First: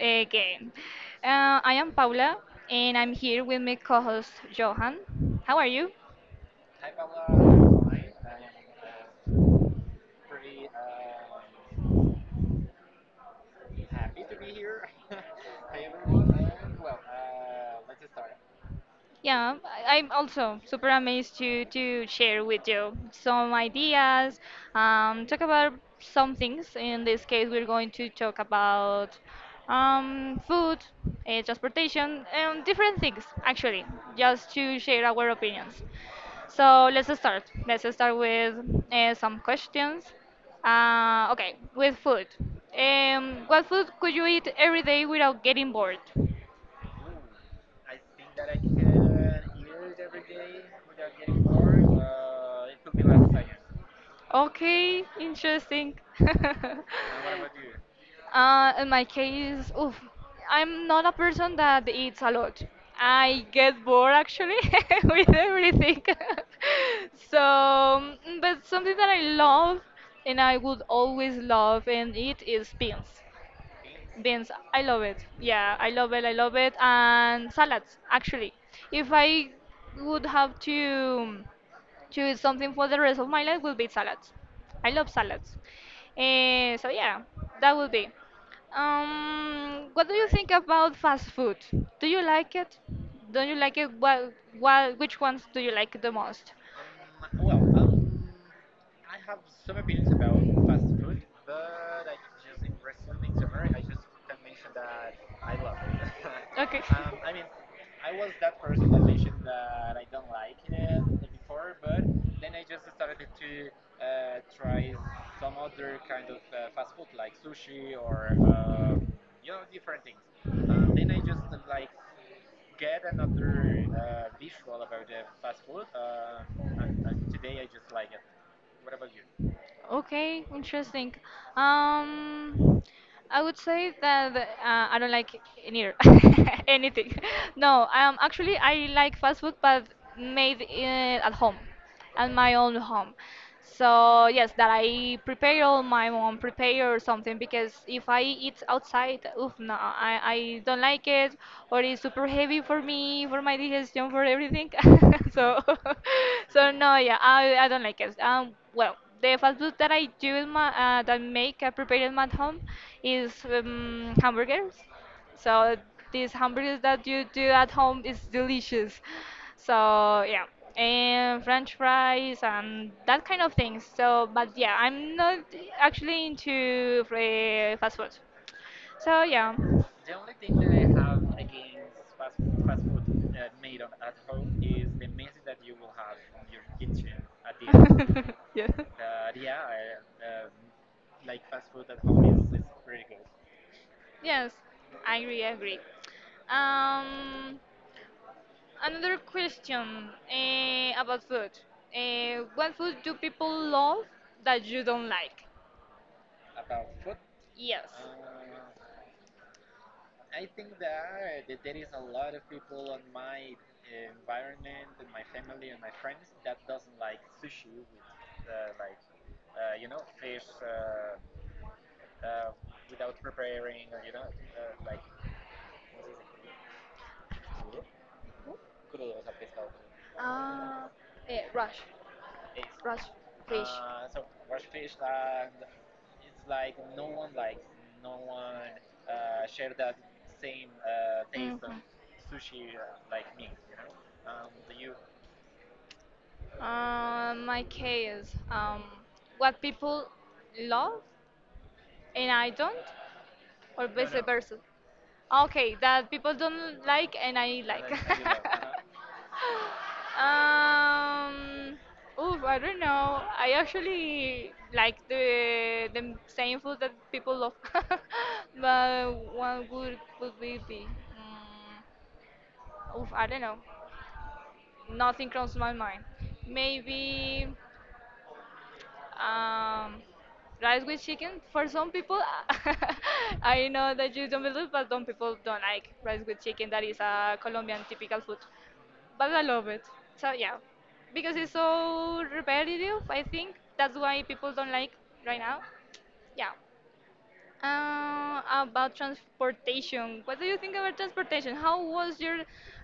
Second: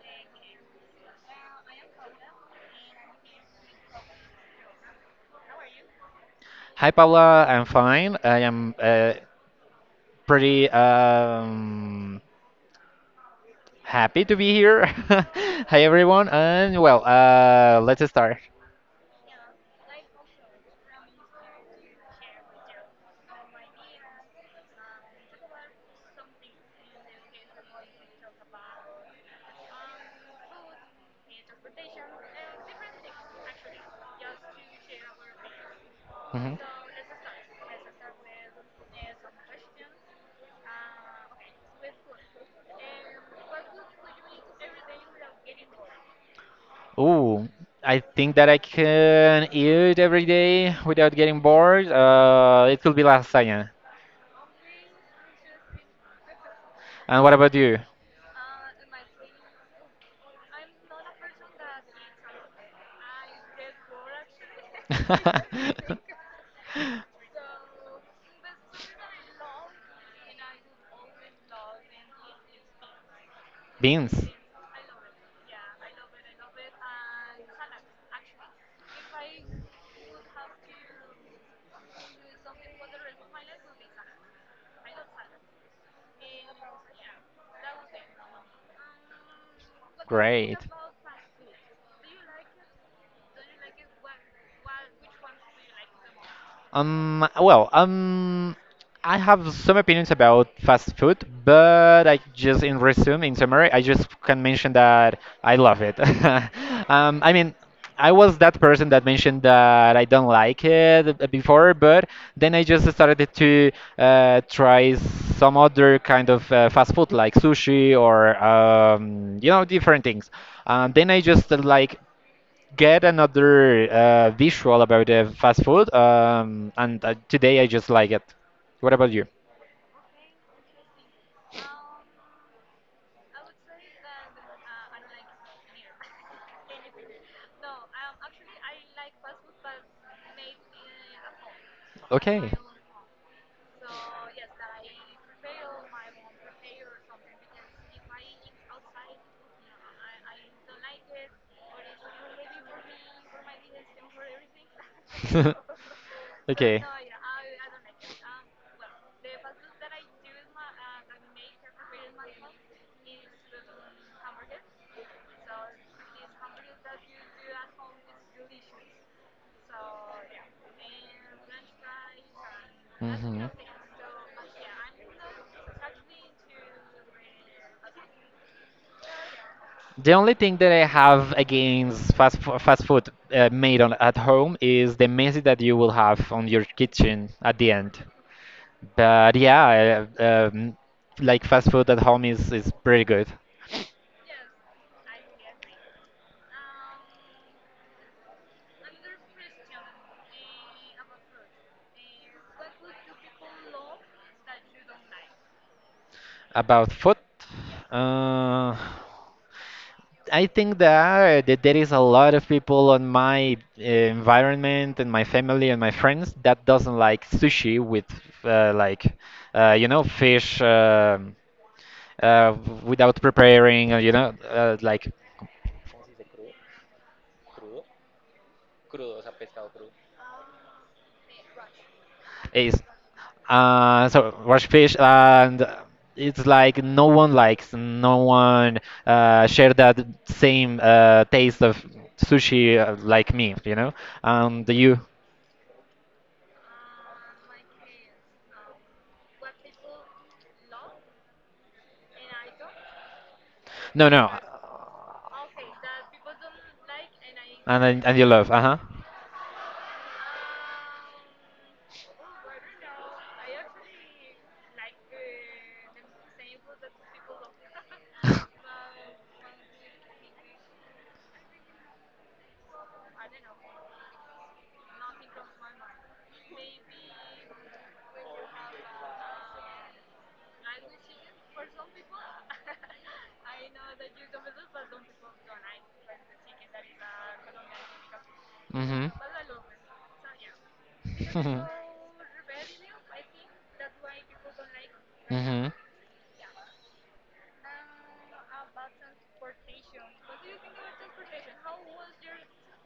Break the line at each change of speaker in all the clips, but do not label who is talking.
again. I am Paula and I'm here with my co-host Johan. How are you?
Hi, Paula. I'm fine. I am pretty happy to be here. Hi, everyone. And well, let's start.
Yeah, I'm also super amazed to share with you some ideas, talk about some things. In this case, we're going to talk about food, transportation, and different things actually, just to share our opinions.
Mhm.
So let's start. Let's start with some questions. Okay, with food. What food could you eat every day without getting bored?
Ooh, I think that I can eat every day without getting bored. It could be lasagna.
Okay, interesting.
And what about you?
In my case, oof, I'm not a person that eats a lot. I get bored actually with everything. So, but something that I love and I would always love and eat is beans.
Beans.
Beans, I love it. Yeah, I love it. I love it. And salads, actually. If I would have to eat something for the rest of my life, would be salads. I love salads. So yeah, that would be. What do you think
Great.
about fast food? Do you like it? Don't you like it? Which ones do you like the most?
Um, well, um, I have some opinions about fast food, but I just in resume, in summary, I just can mention that I love it.
Okay.
I mean, I was that person that mentioned that I don't like it before, but then I just started to try some other kind of fast food like sushi or you know different things. Then I just like get another visual about the fast food, and today I just like it. What about you?
Okay, interesting. Um, I would say that I don't like neither anything. No, actually I like fast food, but made at home and
Okay.
my own home. So yes, that I prepare all my mom prepare or something because if I eat outside, oof, no, I don't like it or it's super heavy for me, for my digestion, for everything. So so
Okay.
no, yeah, I don't like it. Well, the fast food that I do in my that make I prepare in my home is hamburgers. So these hamburgers that you do at home is delicious. So yeah, and French fries and that kind
Mhm.
of things. So but yeah, I'm not actually into fast food. So yeah.
The only thing that I have against fast food made on at home is the mess that you will have on your kitchen at the end.
Of yeah.
But yeah, like fast food at home is pretty good.
Yes, I agree. I agree. Um, Another question about food. What food do people love that you don't like?
About food,
Yes.
uh, I think that there is a lot of people on my environment and my family and my friends that doesn't like sushi with like you know fish. Uh, without preparing, you know, like
Ah, eh, rush,
is
rush fish.
so rush fish and it's like no one likes, no one share that same taste of
Mhm.
sushi like me, you know. And you,
My case, what people love and I don't, or
no,
vice
no,
versa. Okay, that people don't like and I
and
like.
and you love, uh huh.
Um, Oof, I don't know. I actually like the same food that people love, but one good would be be. Um, Oof, I don't know. Nothing crosses my mind. Maybe um, rice with chicken. For some people, I know that you don't believe, but some people don't like rice with chicken. That is a Colombian typical food.
Mhm.
But I love it. So yeah, because it's so repetitive, I think that's why people don't like right now.
Mhm.
Yeah. About transportation, what do you think about transportation? How was your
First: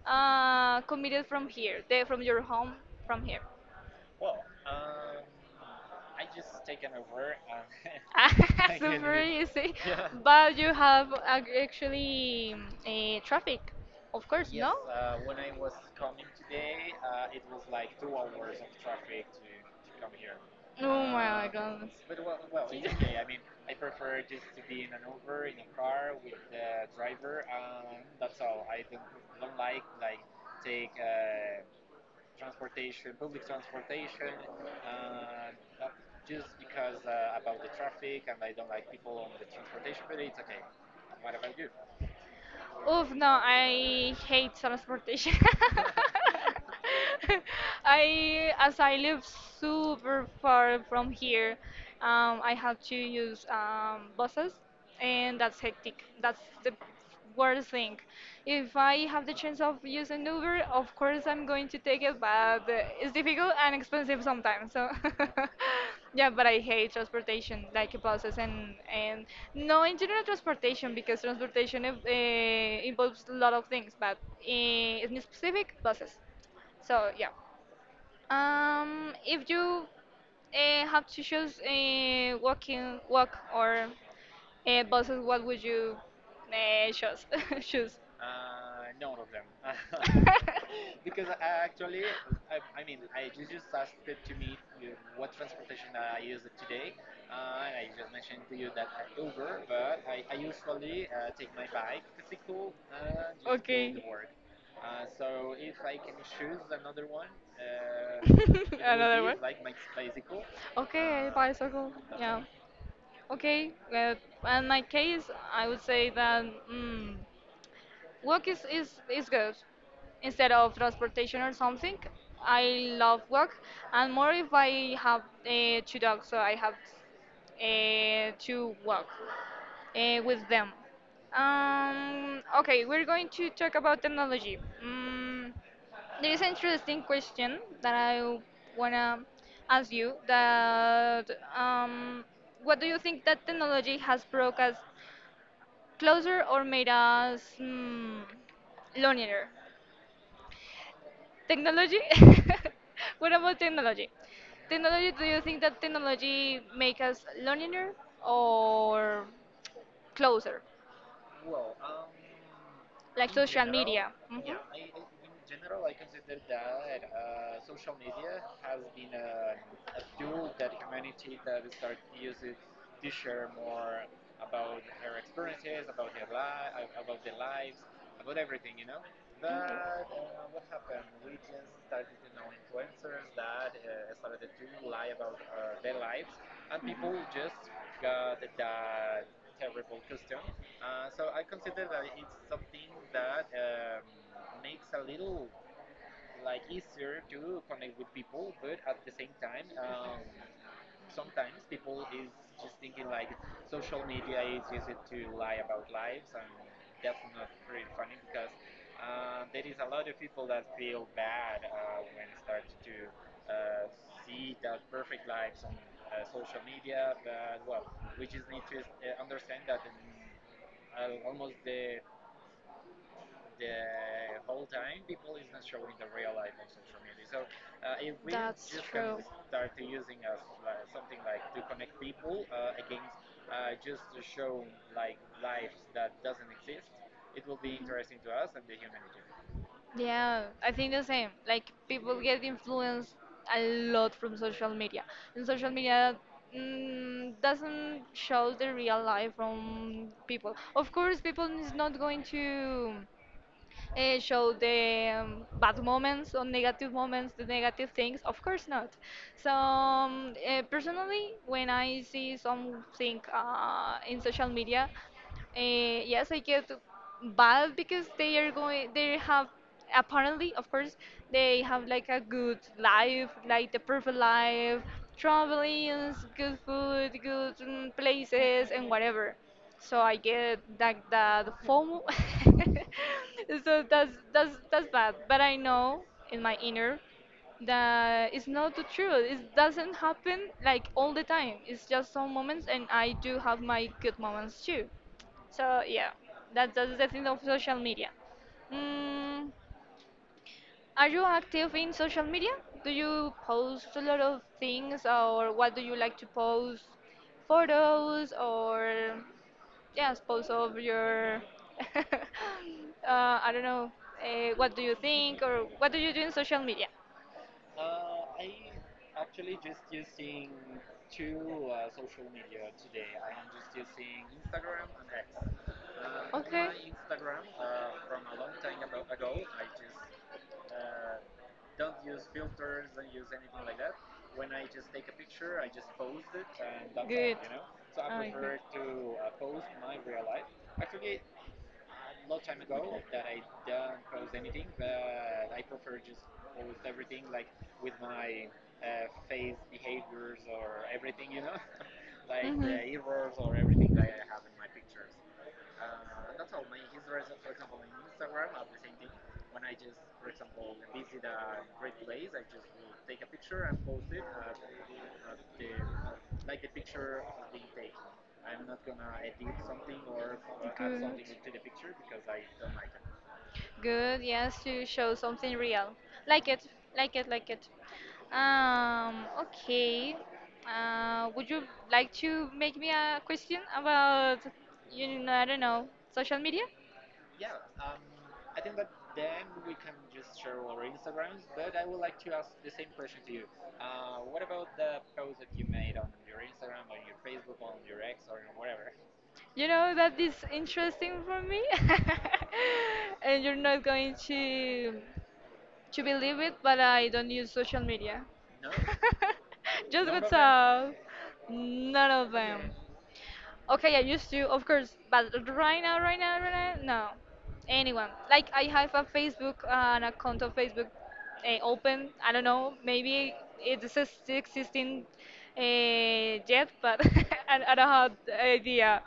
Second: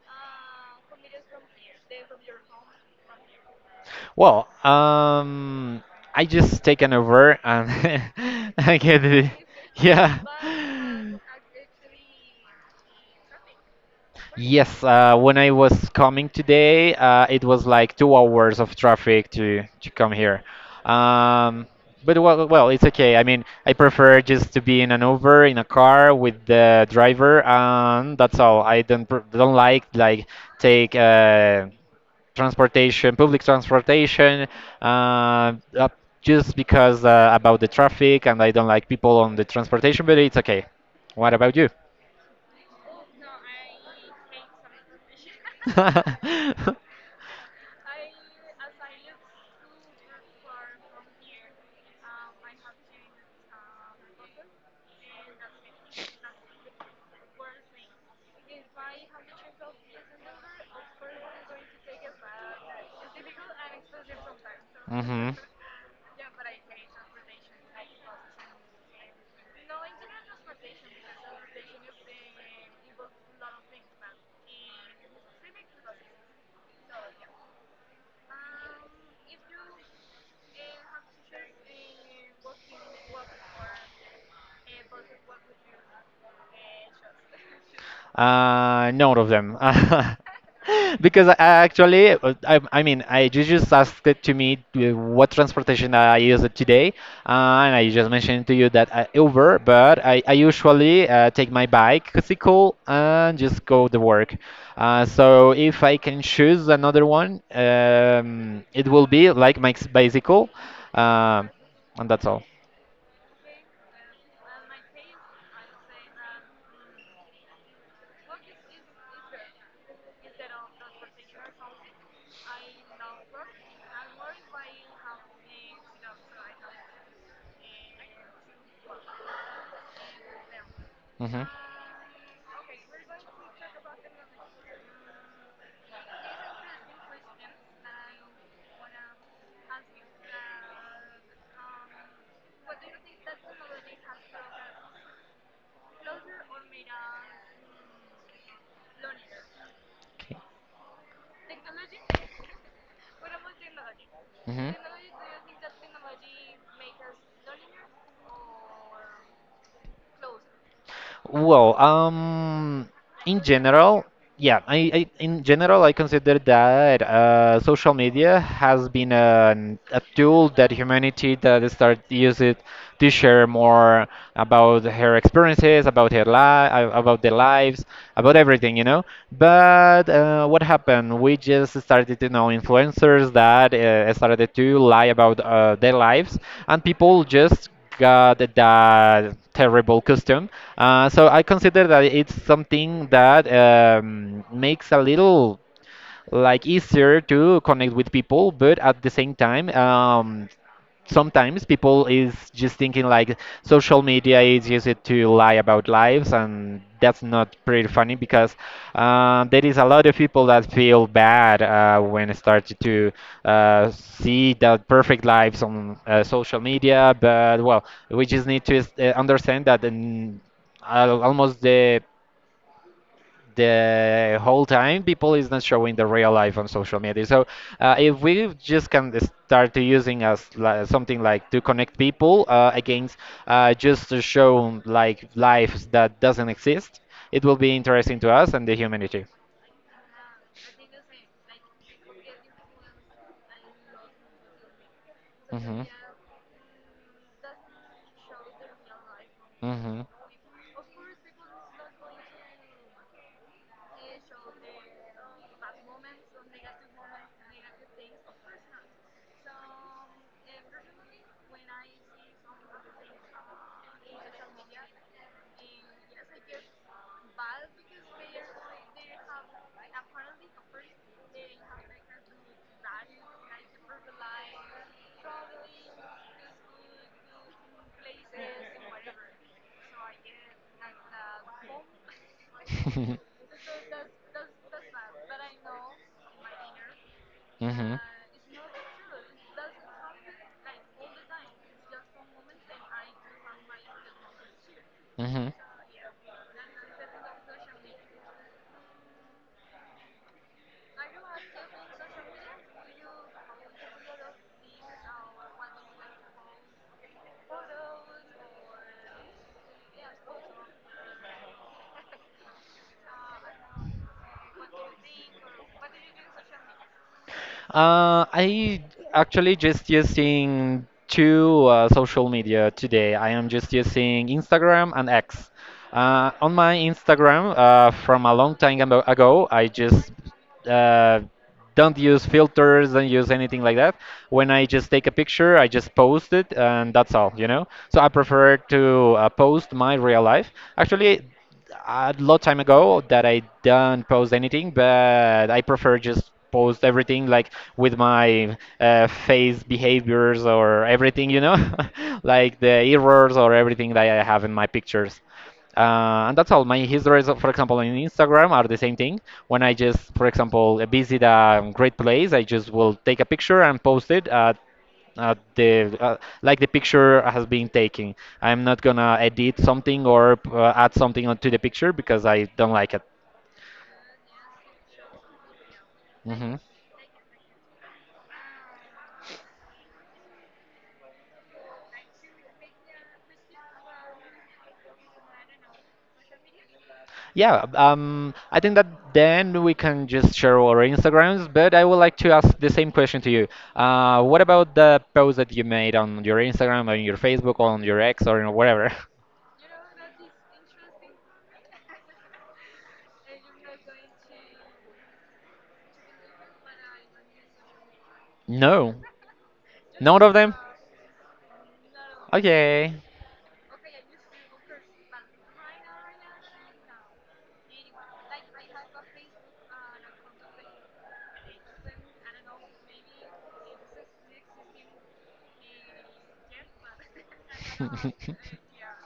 commuted from here, from your home, from here?
Well, I just take an over and I
I
get
super
it.
easy,
Yeah.
but you have actually a traffic, of course, no?
Yes, when I was coming today, it was like 2 hours of traffic to come here.
Oh my
Um,
goodness.
but well, well, it's okay. I mean, I prefer just to be in an Uber in a car with the driver, and that's all. I don't don't like take transportation, public transportation, uh, up just because about the traffic, and I don't like people on the transportation. But it's okay. What about you?
Oof, no, I hate transportation. I, as I live super far from here, I have to use buses, and that's hectic. That's the worst thing. If I have the chance of using Uber, of course I'm going to take it, but it's difficult and expensive sometimes. So, yeah, but I hate transportation, like buses and no, in general transportation because transportation involves a lot of things, but in specific buses. So yeah. If you have to choose walk or buses, what would you choose? Choose.
None of them. Because I actually, I you just asked it to me to what transportation I use it today, and I just mentioned to you that I Uber, but I usually take my bike, bicycle, and just go to
Okay.
work. So if I can choose another one, it will be like my bicycle, uh,
Bicycle.
and that's all.
Okay. Uh, in my case, I would say that. Mm, work is good. Instead of transportation or something, I love work, and more if I have two dogs, so I have to work with them.
Hmm.
Okay, we're going to talk about technology. Mm, there is an interesting question that I wanna ask you. That um, what do you think that technology has brought us closer or made us lonelier.
Okay.
Technology? What about technology?
Hmm.
Technology, do you think that technology make us lonelier or closer?
Well,
Like
in
social
general,
media. Hmm.
yeah, I in general I consider that social media has been a tool that humanity that start use it to share more about her experiences, about her life, about their lives, about everything, you know. But what happened? We just started to know influencers that started to lie about their lives, and people just got that terrible custom. So I consider that it's something that makes a little like easier to connect with people, but at the same time, sometimes people is just thinking like social media is used to lie about lives and that's not pretty funny because there is a lot of people that feel bad when started to see the perfect lives on social media but well we just need to understand that in, al almost the whole time people is not showing the real life on social media so if we
That's
just can
true.
start to using as something like to connect people against just to show like lives that doesn't exist it will be interesting to us and the humanity.
Yeah, I think the same. Like people get influenced a lot from social media, and social media doesn't show the real life
Mhm.
from people. Of course, people is not going to show the bad moments or negative moments, the negative things. Of course not. So personally, when I see something in social media,
Mhm.
yes, I get bad because they are going. They have apparently, of course, they have like a good life, like the perfect life, traveling, good food, good places, and whatever. So I get like that FOMO. So that's bad. But I know in my inner that it's not the truth. It doesn't happen like all the time. It's just some moments, and I do have my good moments too.
here.
So yeah, that's the thing of social media. Mm, are you active in social media? Do you post a lot of things, or what do you like to post? Photos or yes, posts of your. I don't know. What do you think, or what do you do in social media?
I actually just using two social media today. I am just using Instagram and X. On my
Okay.
Instagram, from a long time ago, I just uh, don't use filters, don't use anything like that. When I just take a picture, I just post it, and that's all,
Good.
you know. So I prefer to post my real life. Actually, a lot time ago that I don't post anything, but I prefer just post everything like with my face behaviors or everything, you know, like the errors or everything that
Okay.
I have in my pictures. And that's all. My histories, for example, on Instagram are the same thing. When I just, for example, visit a great place, I just will take a picture and post it. At the like the picture has been taken. I'm not gonna edit something or add something onto the
Good.
picture because I don't like it.
Good, yes, to show something real. Like
Hmm.
it, like it, like it. Okay. Would you like to make me a question about, you know, I don't know, social media?
Yeah, I think that then we can just share our Instagrams, but I would like to ask the same question to you. What about the post that you made on your Instagram, on your Facebook, on your X, or whatever?
You know that is interesting for me, and you're not going to believe it, but I don't use social media.
No,
Just
none of them.
WhatsApp, none of them.
Okay.
Okay, I used to, of course, but right now, no. Anyone. Like, I have a Facebook, an account of Facebook open. I don't know, maybe it's a still existing yet, but I don't have the idea.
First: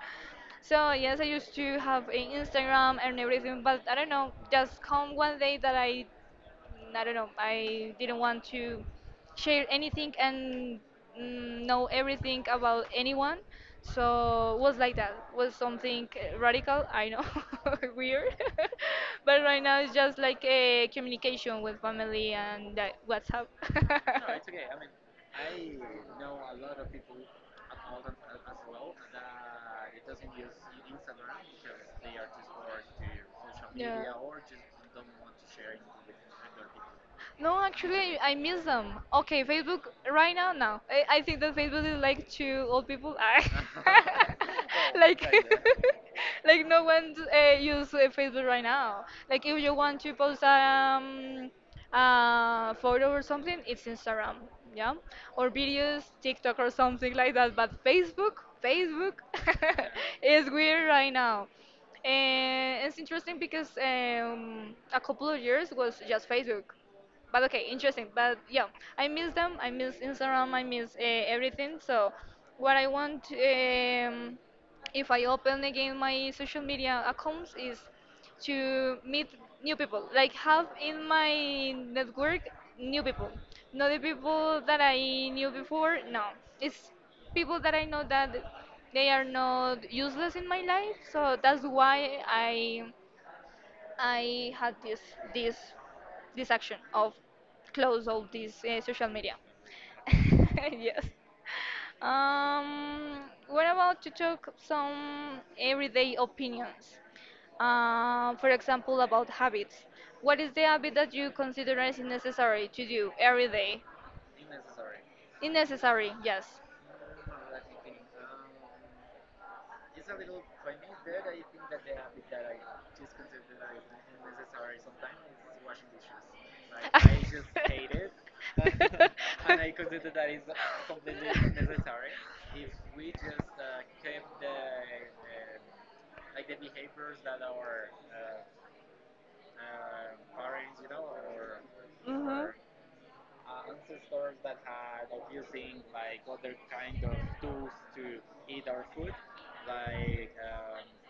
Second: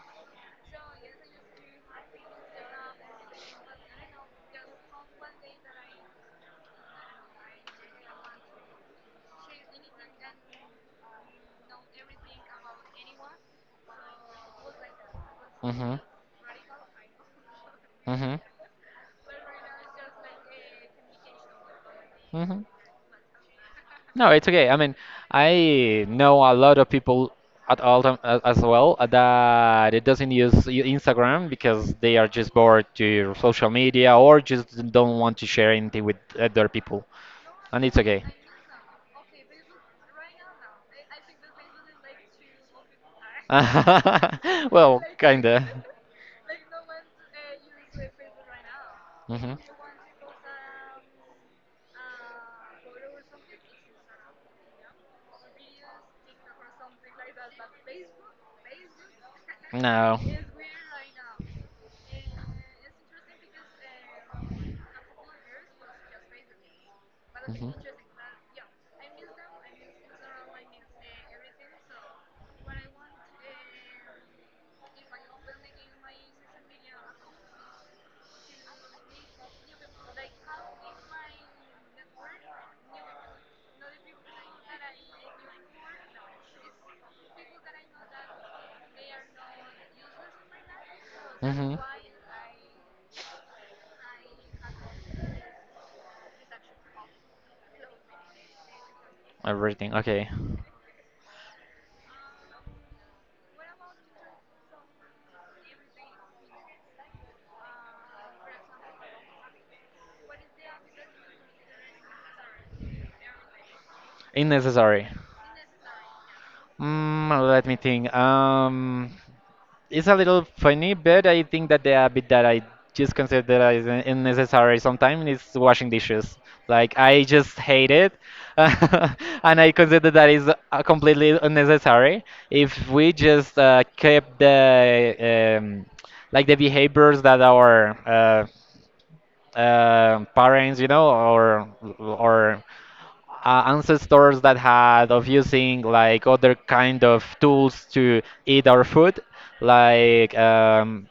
So, yes, I used to have a Instagram and everything, but I don't know, just come one day that I I don't know. I didn't want to share anything and know everything about anyone. So it was like that. Was something radical. I know,
Hmm. Hmm.
weird. But right now it's just like a communication with family
Hmm.
and that WhatsApp.
No, it's okay. I mean, I know a lot of people at all time as well that it doesn't use Instagram because they are just bored to social
Yeah.
media or just don't want to share anything with other people,
No,
and it's
actually,
okay.
I miss them. Okay, Facebook right now, no. I think that Facebook is like two old people.
Well,
Like,
kinda.
like no one use Facebook right now. Like,
Hmm.
if you want to post a photo or something, it's Instagram, yeah, or videos, TikTok or something like that. But Facebook,
No.
is weird right now. And it's interesting because a couple of years was just Facebook. But okay,
Hmm.
interesting. But yeah, I miss them. I miss Instagram. I miss everything. So, what I want, if I open again my social media accounts, is to meet new people, like have in my network new people, not the people that I knew before. No, it's people that I know that they are not useless in my life. So that's
Hmm.
why I had this this action of close all these social media.
Everything. Okay.
Yes. What about to talk some everyday opinions? For example, about habits. What is the habit that you consider as necessary to do every day?
Unnecessary.
Unnecessary, yes.
Mm, let me think. It's a little funny, but I think that the habit that I just consider that is unnecessary sometimes is washing dishes. Like I just hate it, and I consider that is completely unnecessary. If we just kept the like the behaviors that our parents, you know,
Mhm.
or ancestors that had of using like other kind of tools to eat our food, like um,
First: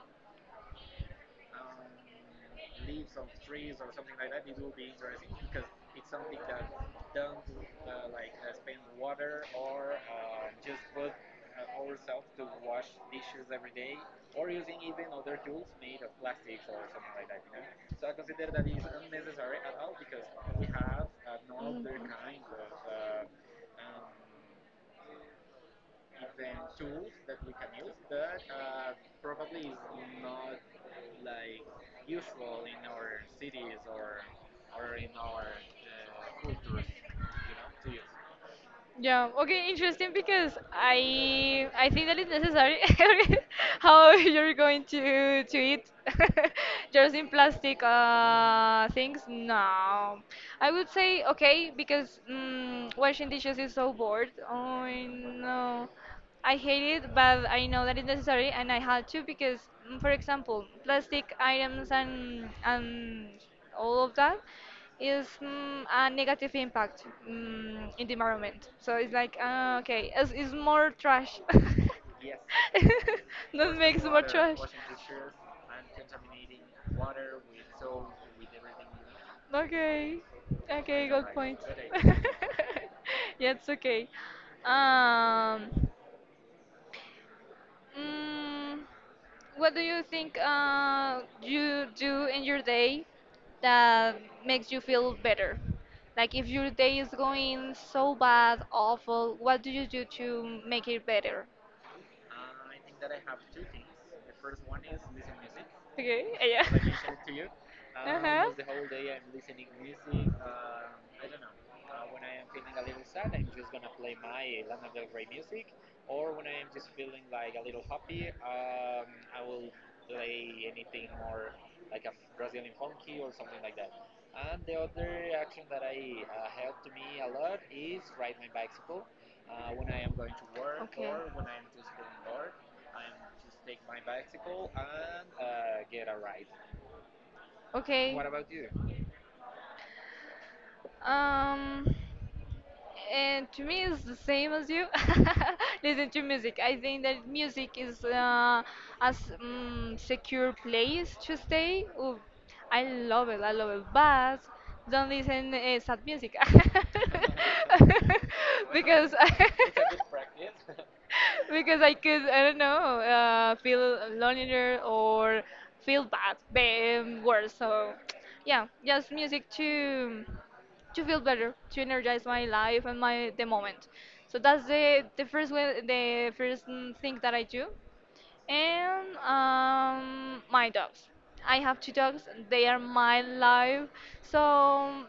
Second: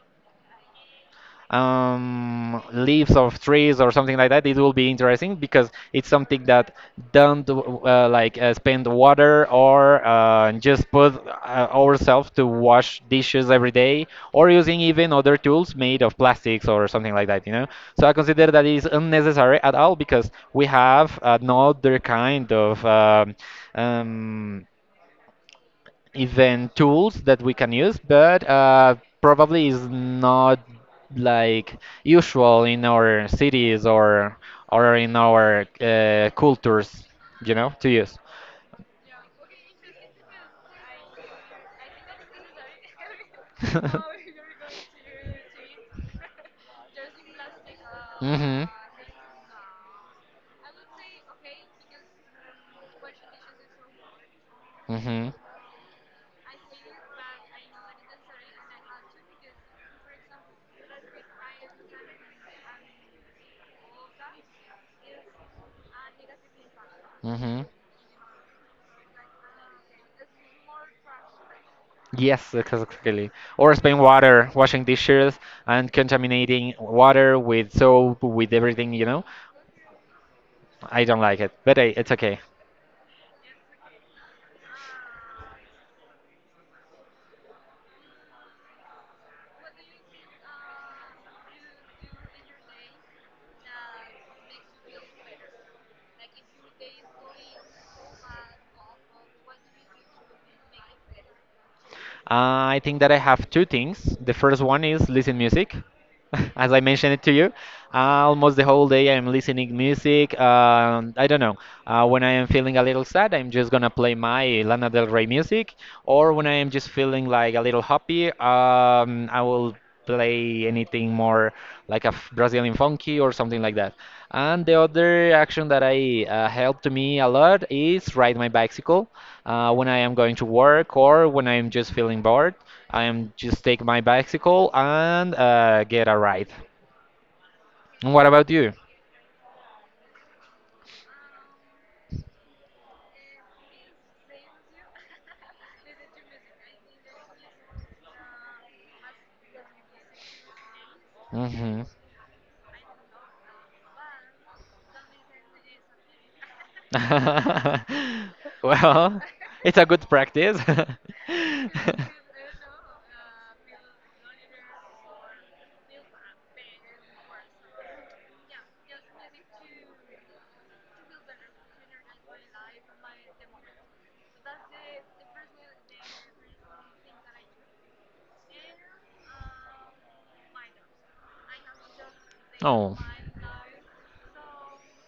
um, leaves of trees or something like that, it will be interesting because it's something that don't like spend water or just put ourselves to wash dishes every day or using even other tools made of plastics or something like that, you know. So I consider that is unnecessary at all because we have another
Mhm.
kind of um, event tools that we can use, but probably is not like usual in our cities or in our cultures, you know, to use.
Yeah, okay, interesting because I think that is necessary how you're going to eat just in plastic
Mhm.
things. No, I would say okay because washing dishes is so bored. Oh
Mhm.
no, I hate it, but I know that it's necessary, and I had to because, for example, plastic items and all of that is a negative impact
Mhm.
in the environment. So it's like okay, it's more trash. That
Yes, exactly. Or spend
makes more
water
trash.
washing dishes and contaminating water with soap, with everything, you know.
Okay,
I
okay,
don't
good
like it,
point.
but I, it's okay.
Yeah, it's okay. Um, mm, What do you think you do in your day that makes you feel better? Like if your day is going so bad, awful, what do you do to make it better?
I think that I have two things. The first one is listen music.
Okay, yeah.
as I mentioned it to you,
Uh-huh.
almost the whole day I'm listening music. I don't know. When I am feeling a little sad, I'm just gonna play my Lana Del Rey music, or when I am just feeling like a little happy, I will play anything more like a Brazilian funky or something like that. And the other action that I helped me a lot is ride my bicycle when I am going to work
Okay.
or when I'm just feeling bored. I'm just take my bicycle and get a ride.
Okay.
What about you?
Um, And to me, it's the same as you. Listen to music. I think that music is as secure place to
Hmm.
stay. Ooh, I love it. I love it. But don't listen sad music because
Well, it's a good practice.
because I could I don't know feel lonelier or feel bad, worse. So yeah, just music too to feel better, to energize my life and my the moment. So that's the first way, the first thing that I do. And my dogs. I have two dogs. They are
Oh.
my life. So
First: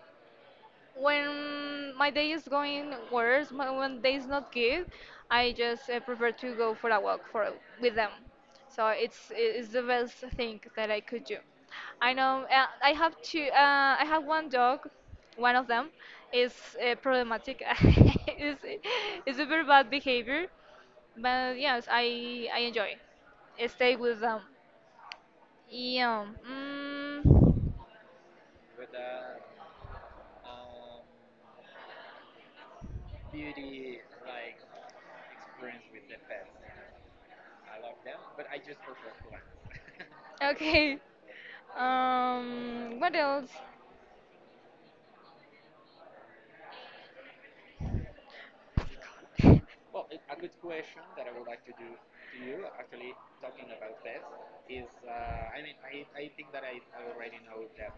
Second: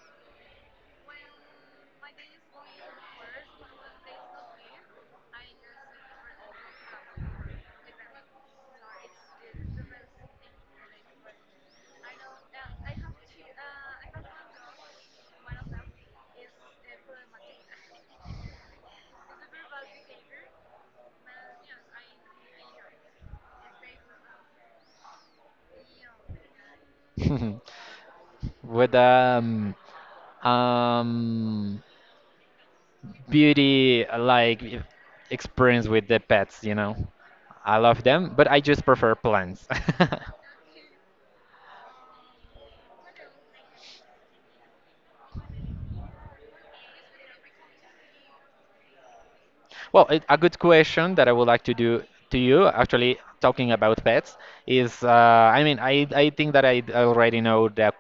when my day is going worse, when day is not good, I just prefer to go for a walk for with them. So it's the best thing that I could do. I know I have two. I have one dog. One of them is problematic. It's it's a very bad behavior. But yes, I enjoy stay with them. Yeah. Mm,
with um beauty like experience with the pets, you know. I love them, but I just prefer plants.
okay. What else?
Well, it, a good question that I would like to do to you, actually talking about pets, is I mean, I think that I already know the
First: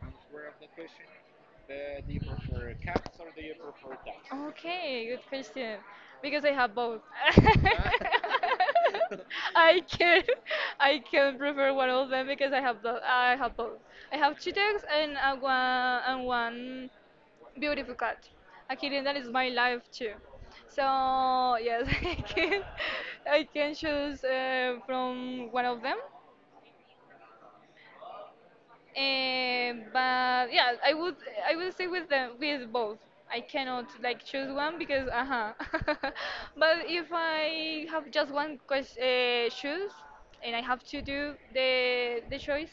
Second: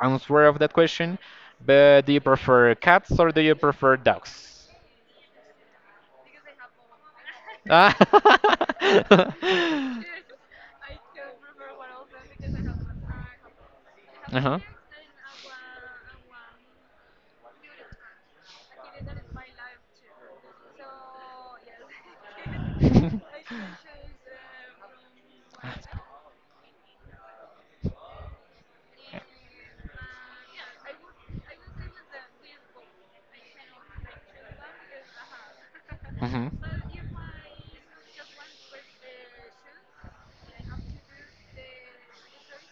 answer of that question, but do you prefer cats or do you prefer dogs?
Okay, good question. Because I have both.
Ah.
I can I can prefer one of them because I have both. I have both. I have two
Uh-huh.
dogs and a one and one beautiful cat. A kitten that is my life too. So yes, I can I can choose from one of them. But yeah, I would say with them with both. I cannot like choose one because uh-huh. But if I have just one question, choose and I have to do the choice,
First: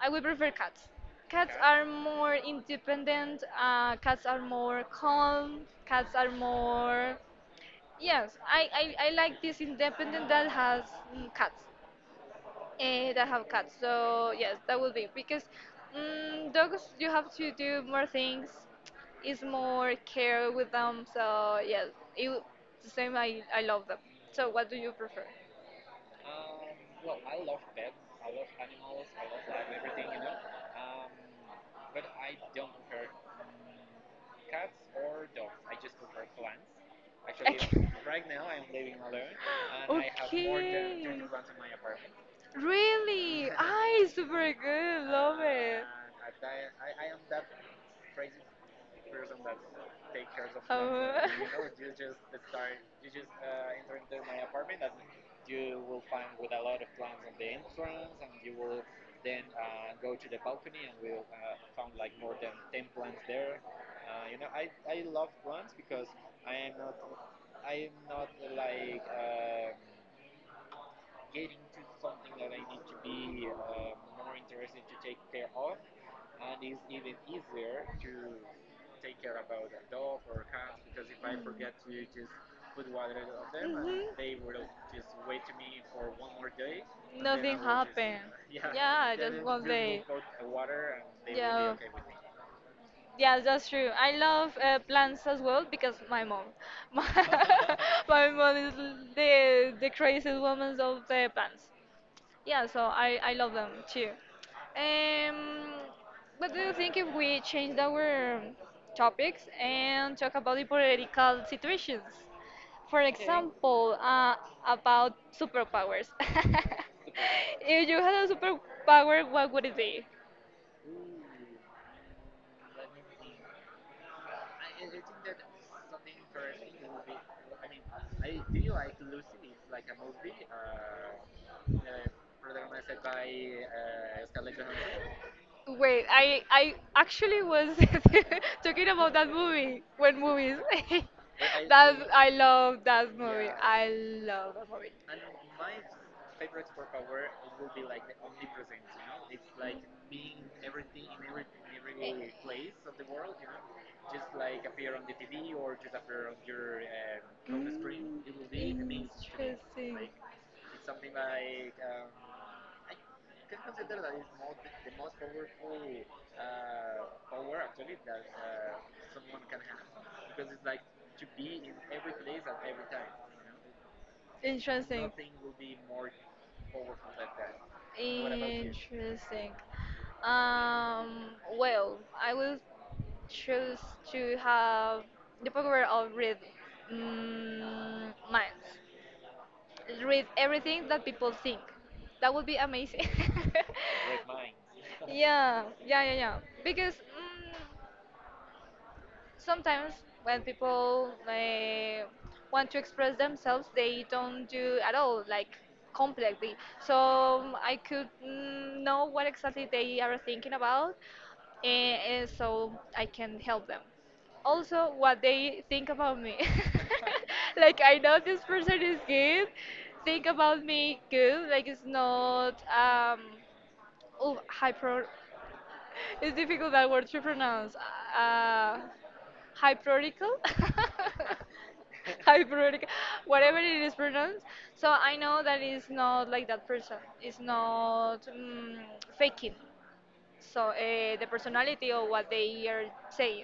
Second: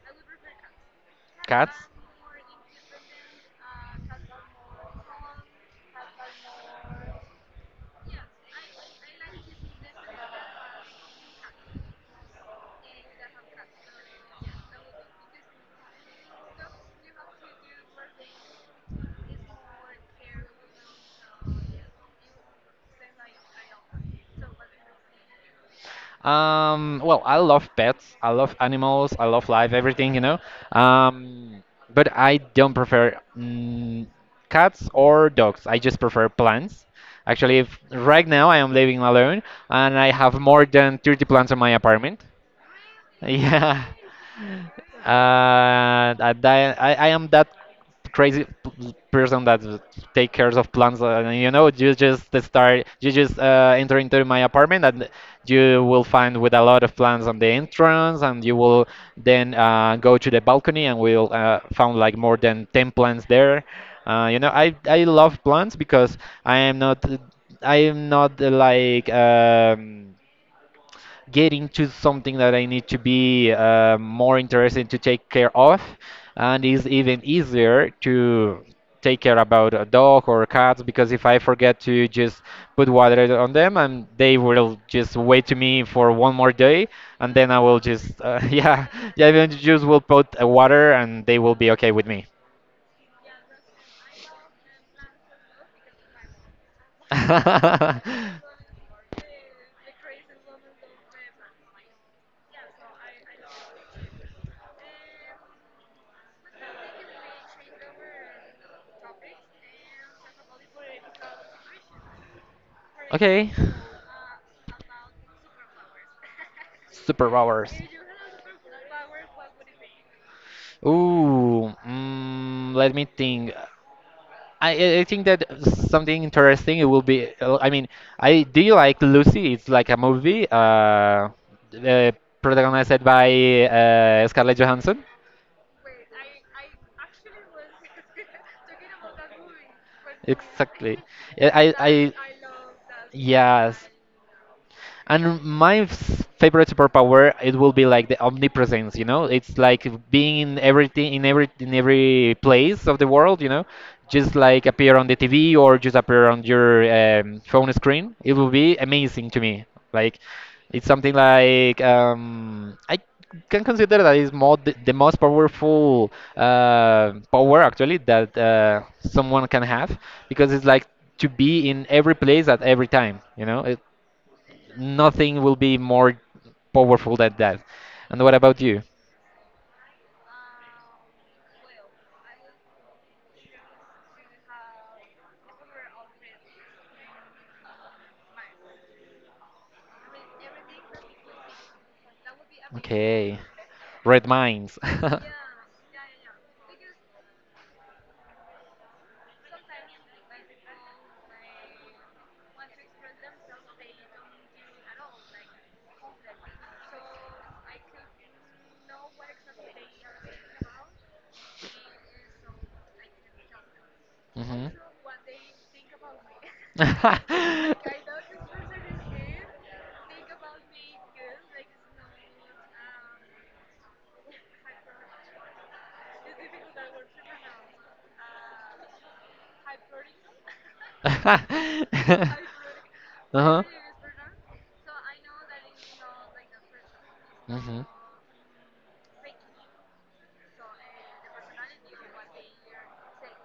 I would prefer cats. Cats are more independent. Cats are more calm. Cats are more yes. I like this independent that has cats, that have cats. So yes, that would be because dogs you have to do more things. It's more care with them. So yes, it w- the same. I love them. So what do you prefer?
Well, I love pets. I love animals. I love life, everything, you know. Um, but I don't prefer cats or dogs. I just prefer plants.
Okay.
Actually, if,
Okay.
right now I am living alone and I have more than 30 plants in my apartment.
Really?
Yeah.
Ah, it's super good. Love it.
I, di- I am that crazy person that take cares of plants.
Oh.
You know, you just start, you just enter into my apartment, and you will find with a lot of plants on the entrance, and you will then go to the balcony, and we'll found like more than 10 plants there. You know, I love plants because I am not I am not like. Get into something that I need to be more interested to take care of, and it's even easier to take care about a dog or cats because if I forget to just put water on them, and they will
Mhm.
just wait to me for one more day, and then I
Nothing
will just
happened.
yeah
Yeah,
yeah even
one
just will
day.
put water and they will be
Yeah.
okay with me.
Yeah, that's true. I love plants as well because my mom, my, my mom is the craziest woman of the plants, yeah, so I love them too. Um, what do you think if we changed our topics and talk about the political situations? For, okay,
okay.
example, about superpowers.
Superpowers.
If you had a superpower, what would it be?
Ooh, let me think. I think that something interesting it will be. I mean, I do you like Lucy? It's like a movie, uh protagonized by Scarlett Johansson.
Wait, I actually was talking about that movie when movies.
Exactly. Yeah,
That
I
I love that movie.
yes.
I love that movie.
And my favorite superpower it will be like the omnipresence, you know. It's like being in everything, in every place of the world, you know. Just like appear on the TV or just appear on your
Mm,
phone screen.
interesting.
It will be amazing to me.
Interesting.
Like it's something like I can consider that is more the most powerful power actually that someone can have because it's like to be in every place at every time, you know it. Nothing will be more powerful than that. And what about you?
Interesting. Um, well, I will choose to have the power of read, minds. Read everything that people think. That would be amazing.
Okay, red minds.
Yeah, yeah, yeah, yeah. Because sometimes when people want to express themselves, they don't do at all like completely, so I could, know what exactly they are thinking about, and so I can help them,
Mhm.
also what they think about me. Like I know this person is good, think about me good, like it's not oh, hyper, it's difficult that word to pronounce, uh hyperical. Hyperical, whatever
Uh-huh.
it is pronounced. So I know that it's not like that person, it's
Mhm.
not, faking, so the personality or what they are saying.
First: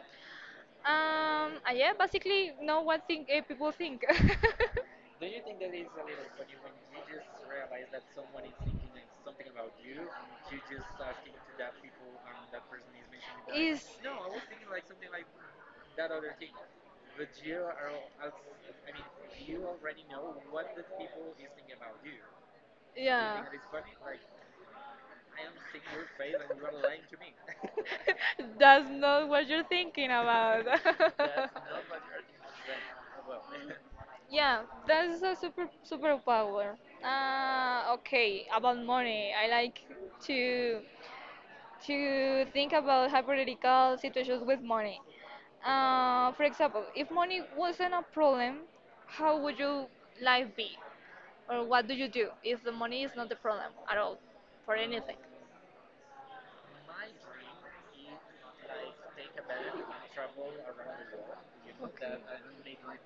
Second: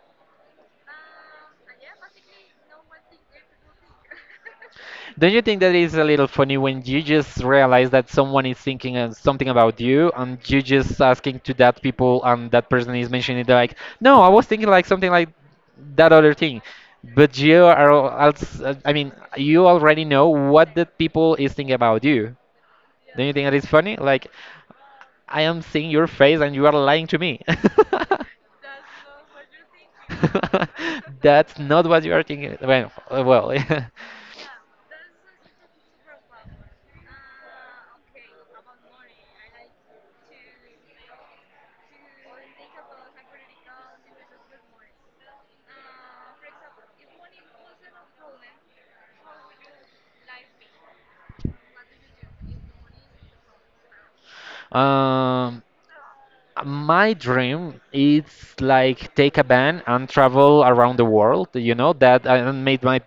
yeah, basically know what think, people think.
Don't you think that is a little funny when you just realize that someone is thinking something about you, and you just asking to that people and that person is mentioning it like,
Is,
no, I was thinking like something like that other thing. But you are, also, I mean, you already know what that people is thinking about you. Don't you
yeah,
think that is funny? Like, I am seeing your face and you are lying to me.
that's not what you're thinking about.
That's not what you are thinking. Well, uh,
Yeah, that is a super superpower. Okay, about money. I like to to think about hypothetical situations with money. For example, if money wasn't a problem, how would your life be? Or what do you do if the money is not the problem at all for
well.
anything?
um, my dream is like take a van and travel around the world, you know
Okay.
that, and made my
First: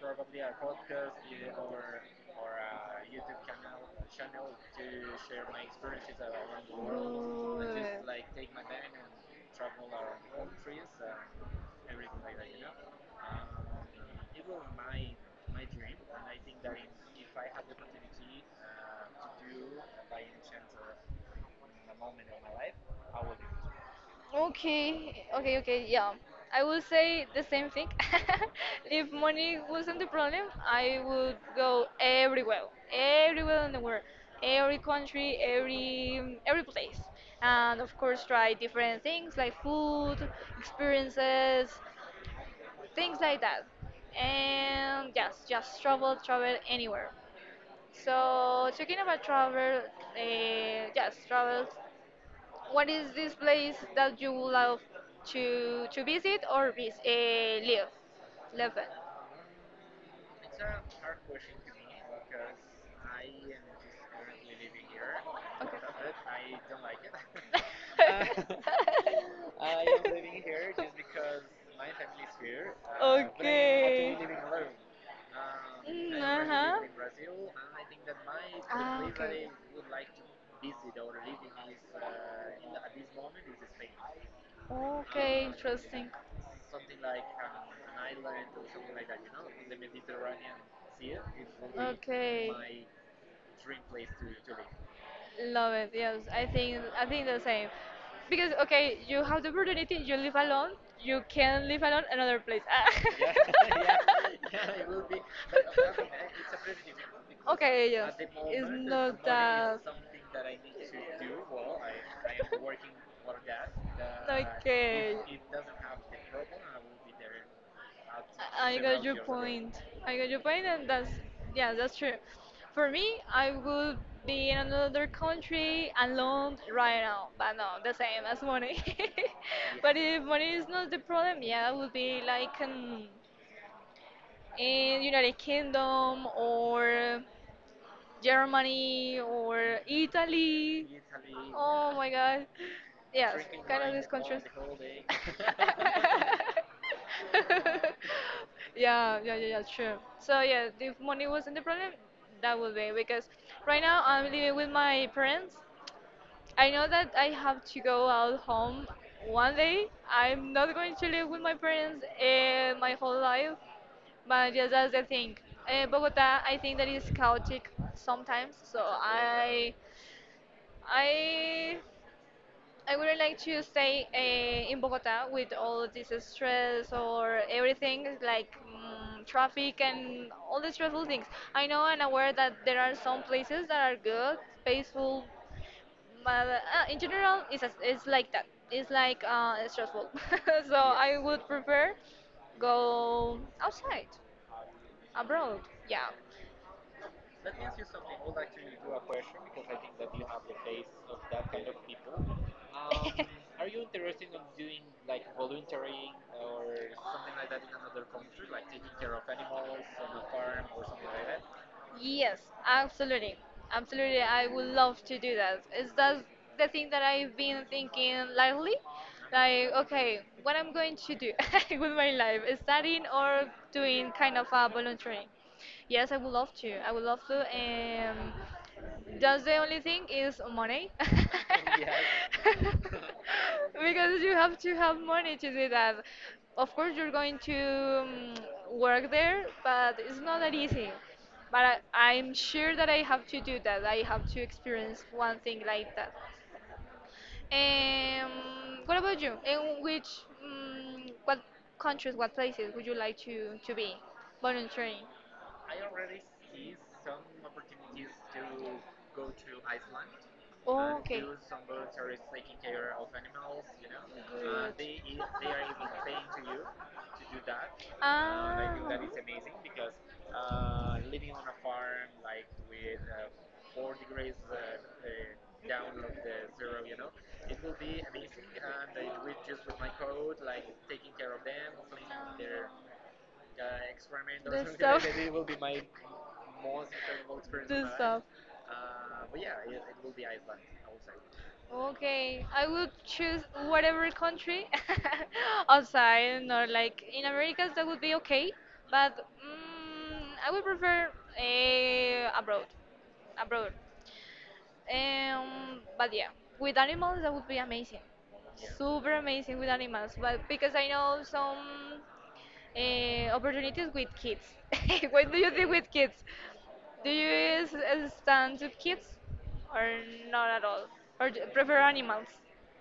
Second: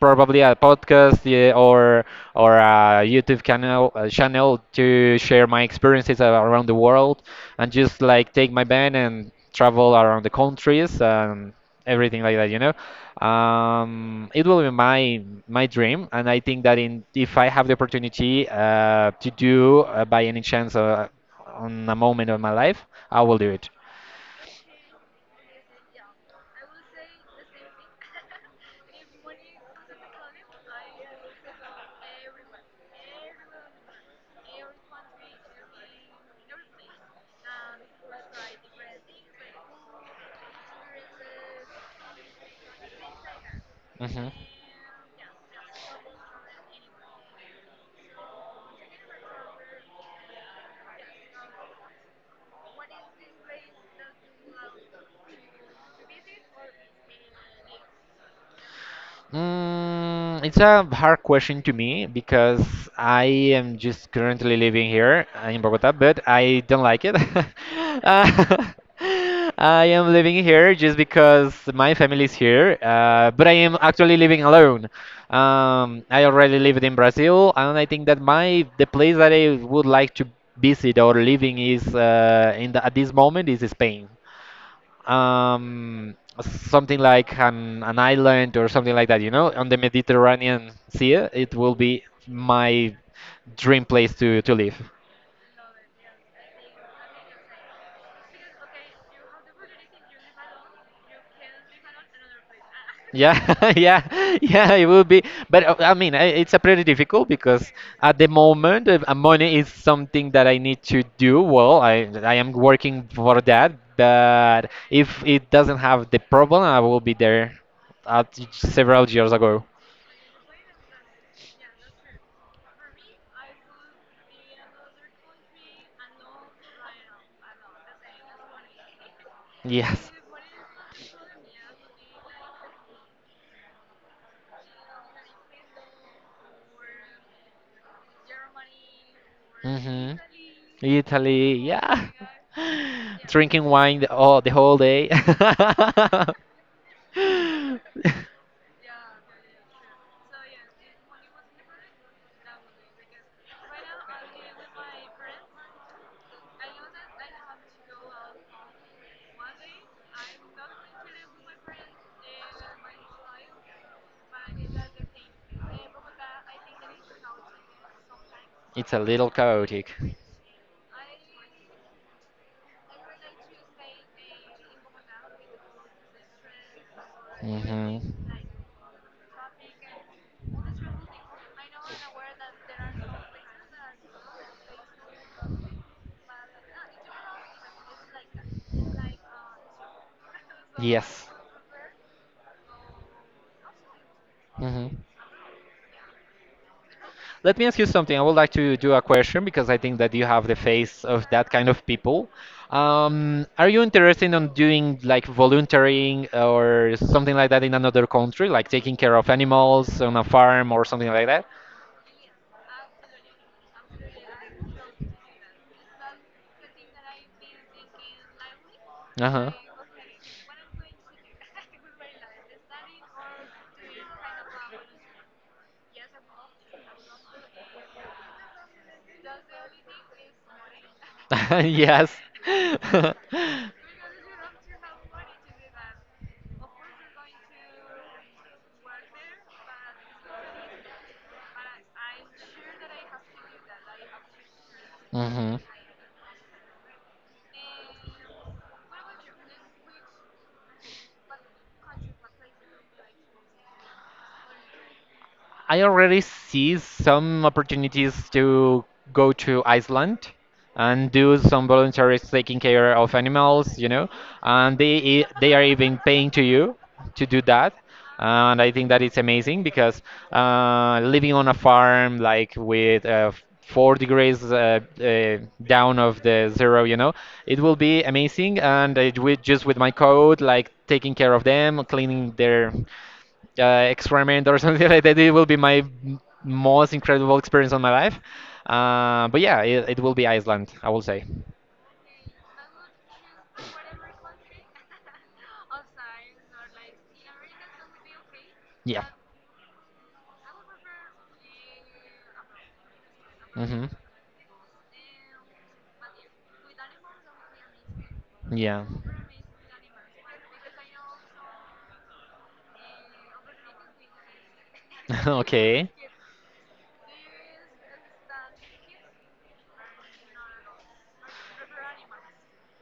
probably a podcast, yeah, or a YouTube channel to share my experiences around the world, and just like take my band and travel around the countries and everything like that, you know. It will be my dream, and I think that in if I have the opportunity to do by any chance on a moment of my life, I will do it.
Okay, okay, okay, yeah. I will say the same thing. If money wasn't the problem, I would go everywhere, everywhere in the world, every country, every place, and of course try different things like food, experiences, things like that.
Hmm
And yes, just travel, travel anywhere. So talking about travel, yes, travel. What is this place that you would love to visit or live? Live in?
Mm, it's a hard question to me because I am just currently living here in Bogota, but I don't like it. Uh, I am living here just because my family is here, but I am actually
Okay. Okay.
living alone.
Mm,
I already
uh-huh.
lived in Brazil, and I think that my the place that
Ah.
I would like to visit or living is at this moment is Spain,
Okay, interesting.
um, something like an island or something like that, you know, on the Mediterranean Sea. It will be
Okay,
my dream place to live.
love it. Yes, I think the same. Because okay, you have the opportunity. You live alone. You can live alone another place. Ah.
Yeah, yeah, yeah, it will be. But I mean, it's a pretty difficult because
Okay, yes,
at the
it's
moment,
not
money is
that.
something that I need to do. Well, I am working for that, but
Okay.
if it doesn't have the problem, I will be there at
I got
several
your
years ago.
point. I got your point, and that's, yeah, that's true. For me, I would be in another country alone right now, but no, the same as money. But
Yes.
if money is not the problem, yeah, I would be like in United Kingdom or Germany or
hmm
Italy.
Italy,
Oh
yeah.
my God, yes,
Drinking
kind of
wine
this these
the whole day.
yeah, yeah, yeah, yeah, sure. So yeah, if money wasn't the problem, that would be because right now I'm living with my parents. I know that I have to go out home one day. I'm not going to live with my parents my whole life, but yeah, that's the thing. Bogota, I think that is chaotic sometimes. So
It's a little chaotic.
I I would like to stay in Bogota with all this stress or
Hmm
everything like, traffic and all the stressful things. I know and aware that there are some places that are good, peaceful, but in general, it's like that. It's like stressful. So yes, I
Yes.
would prefer go outside,
hmm
abroad. Yeah.
Let me ask you something. I would like to do a question because I think that you have the face of that kind of people. Are you interested in doing like volunteering or something like that in another country, like taking care of animals on a farm or something like that?
Yes, absolutely. Absolutely, I would love to do that. Is that the thing that I've been thinking lately?
Uh-huh.
Like, okay, what I'm going to do with my life, studying or doing kind of a volunteering? Yes, I would love to. I would love to. Just the only thing is money.
Yes.
Because you have to have money to do that. Of course, you're going to work there, but it's not that easy. But I'm sure that I have to do that. I have to experience one
hmm
thing like that. Um, what about you? What countries, what places would you like to be volunteering?
I already see some opportunities to go to Iceland
Oh,
and
okay.
do some voluntary taking care of animals, you know, and they
Good.
they are even paying to you to do that.
Ah.
And I think that it's amazing because living on a farm like with 4 degrees down of the zero, you know, it will be amazing. And I, with, just with my coat, like taking care of them, cleaning their experiment
The
or
those
something like
stuff.
that. It will be my most incredible experience on
The
my life.
stuff.
But yeah, it will be Iceland, I will say.
Okay, I would choose whatever country outside or like in Americas that would be okay,
Yeah.
but I would prefer abroad. Abroad.
hmm
But yeah, with animals that would be amazing,
Yeah.
super amazing with animals. But because I know some opportunities with kids. What do you think
Okay.
with kids? Do you stand with kids, or not at all, or do you prefer animals?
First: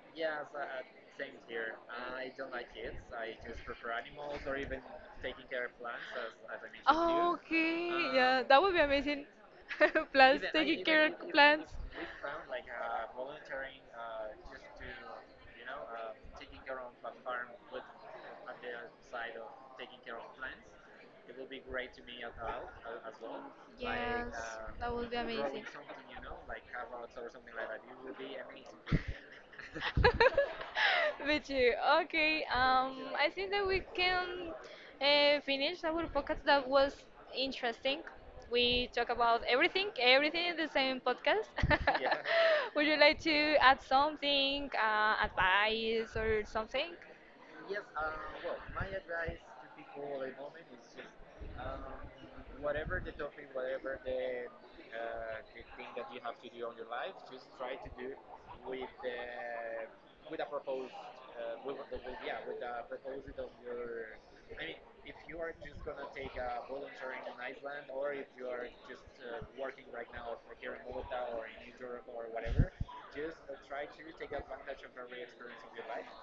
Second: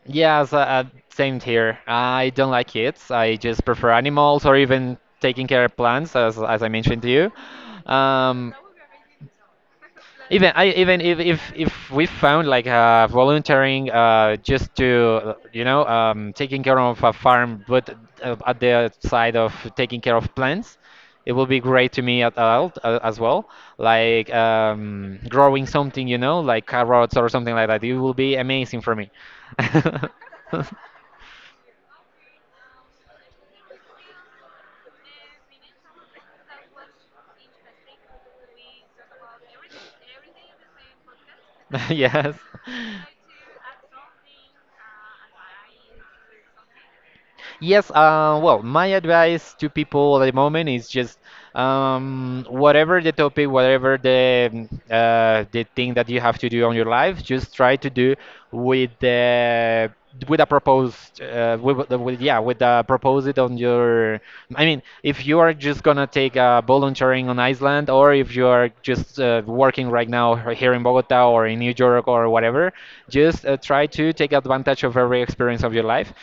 Yeah, so, same here. I don't like kids. I just prefer animals or even taking care of plants, as
To,
I mentioned to you.
oh, okay, yeah, that would be amazing. Plants,
Even I
taking
even
care if, of plants.
if we found like volunteering just to, you know, taking care of a farm, but at the side of taking care of plants, it will be great to me at all, as well.
Yes,
Like
that would be amazing.
growing something, you know, like carrots or something like that. It will be amazing for me.
But you, okay. I think that we can finish our podcast. That was interesting. We talk about everything, everything in the same podcast.
Yes.
Would you like to add something, advice or something?
Yes, well, my advice to people at the moment is just whatever the topic, whatever the the thing that you have to do on your life, just try to do with the with a proposed with, the- with yeah with a proposed on your. I mean, if you are just gonna take a volunteering on Iceland, or if you are just working right now here in Bogota or in New York or whatever, just try to take advantage of every experience of your life.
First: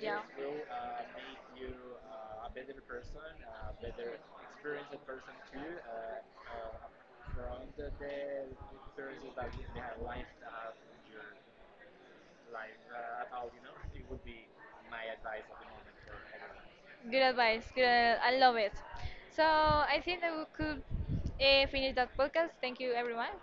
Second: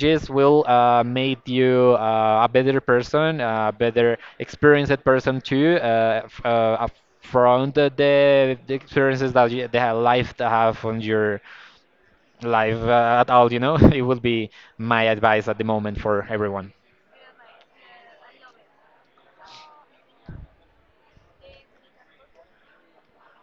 Yeah.
will make you a better person, a better experienced person too. From the experiences that you, the life to have on your life at all, you know, it would be my advice at the moment for everyone.
Good advice. Good. I love it. So I think that we could finish that podcast. Thank you, everyone.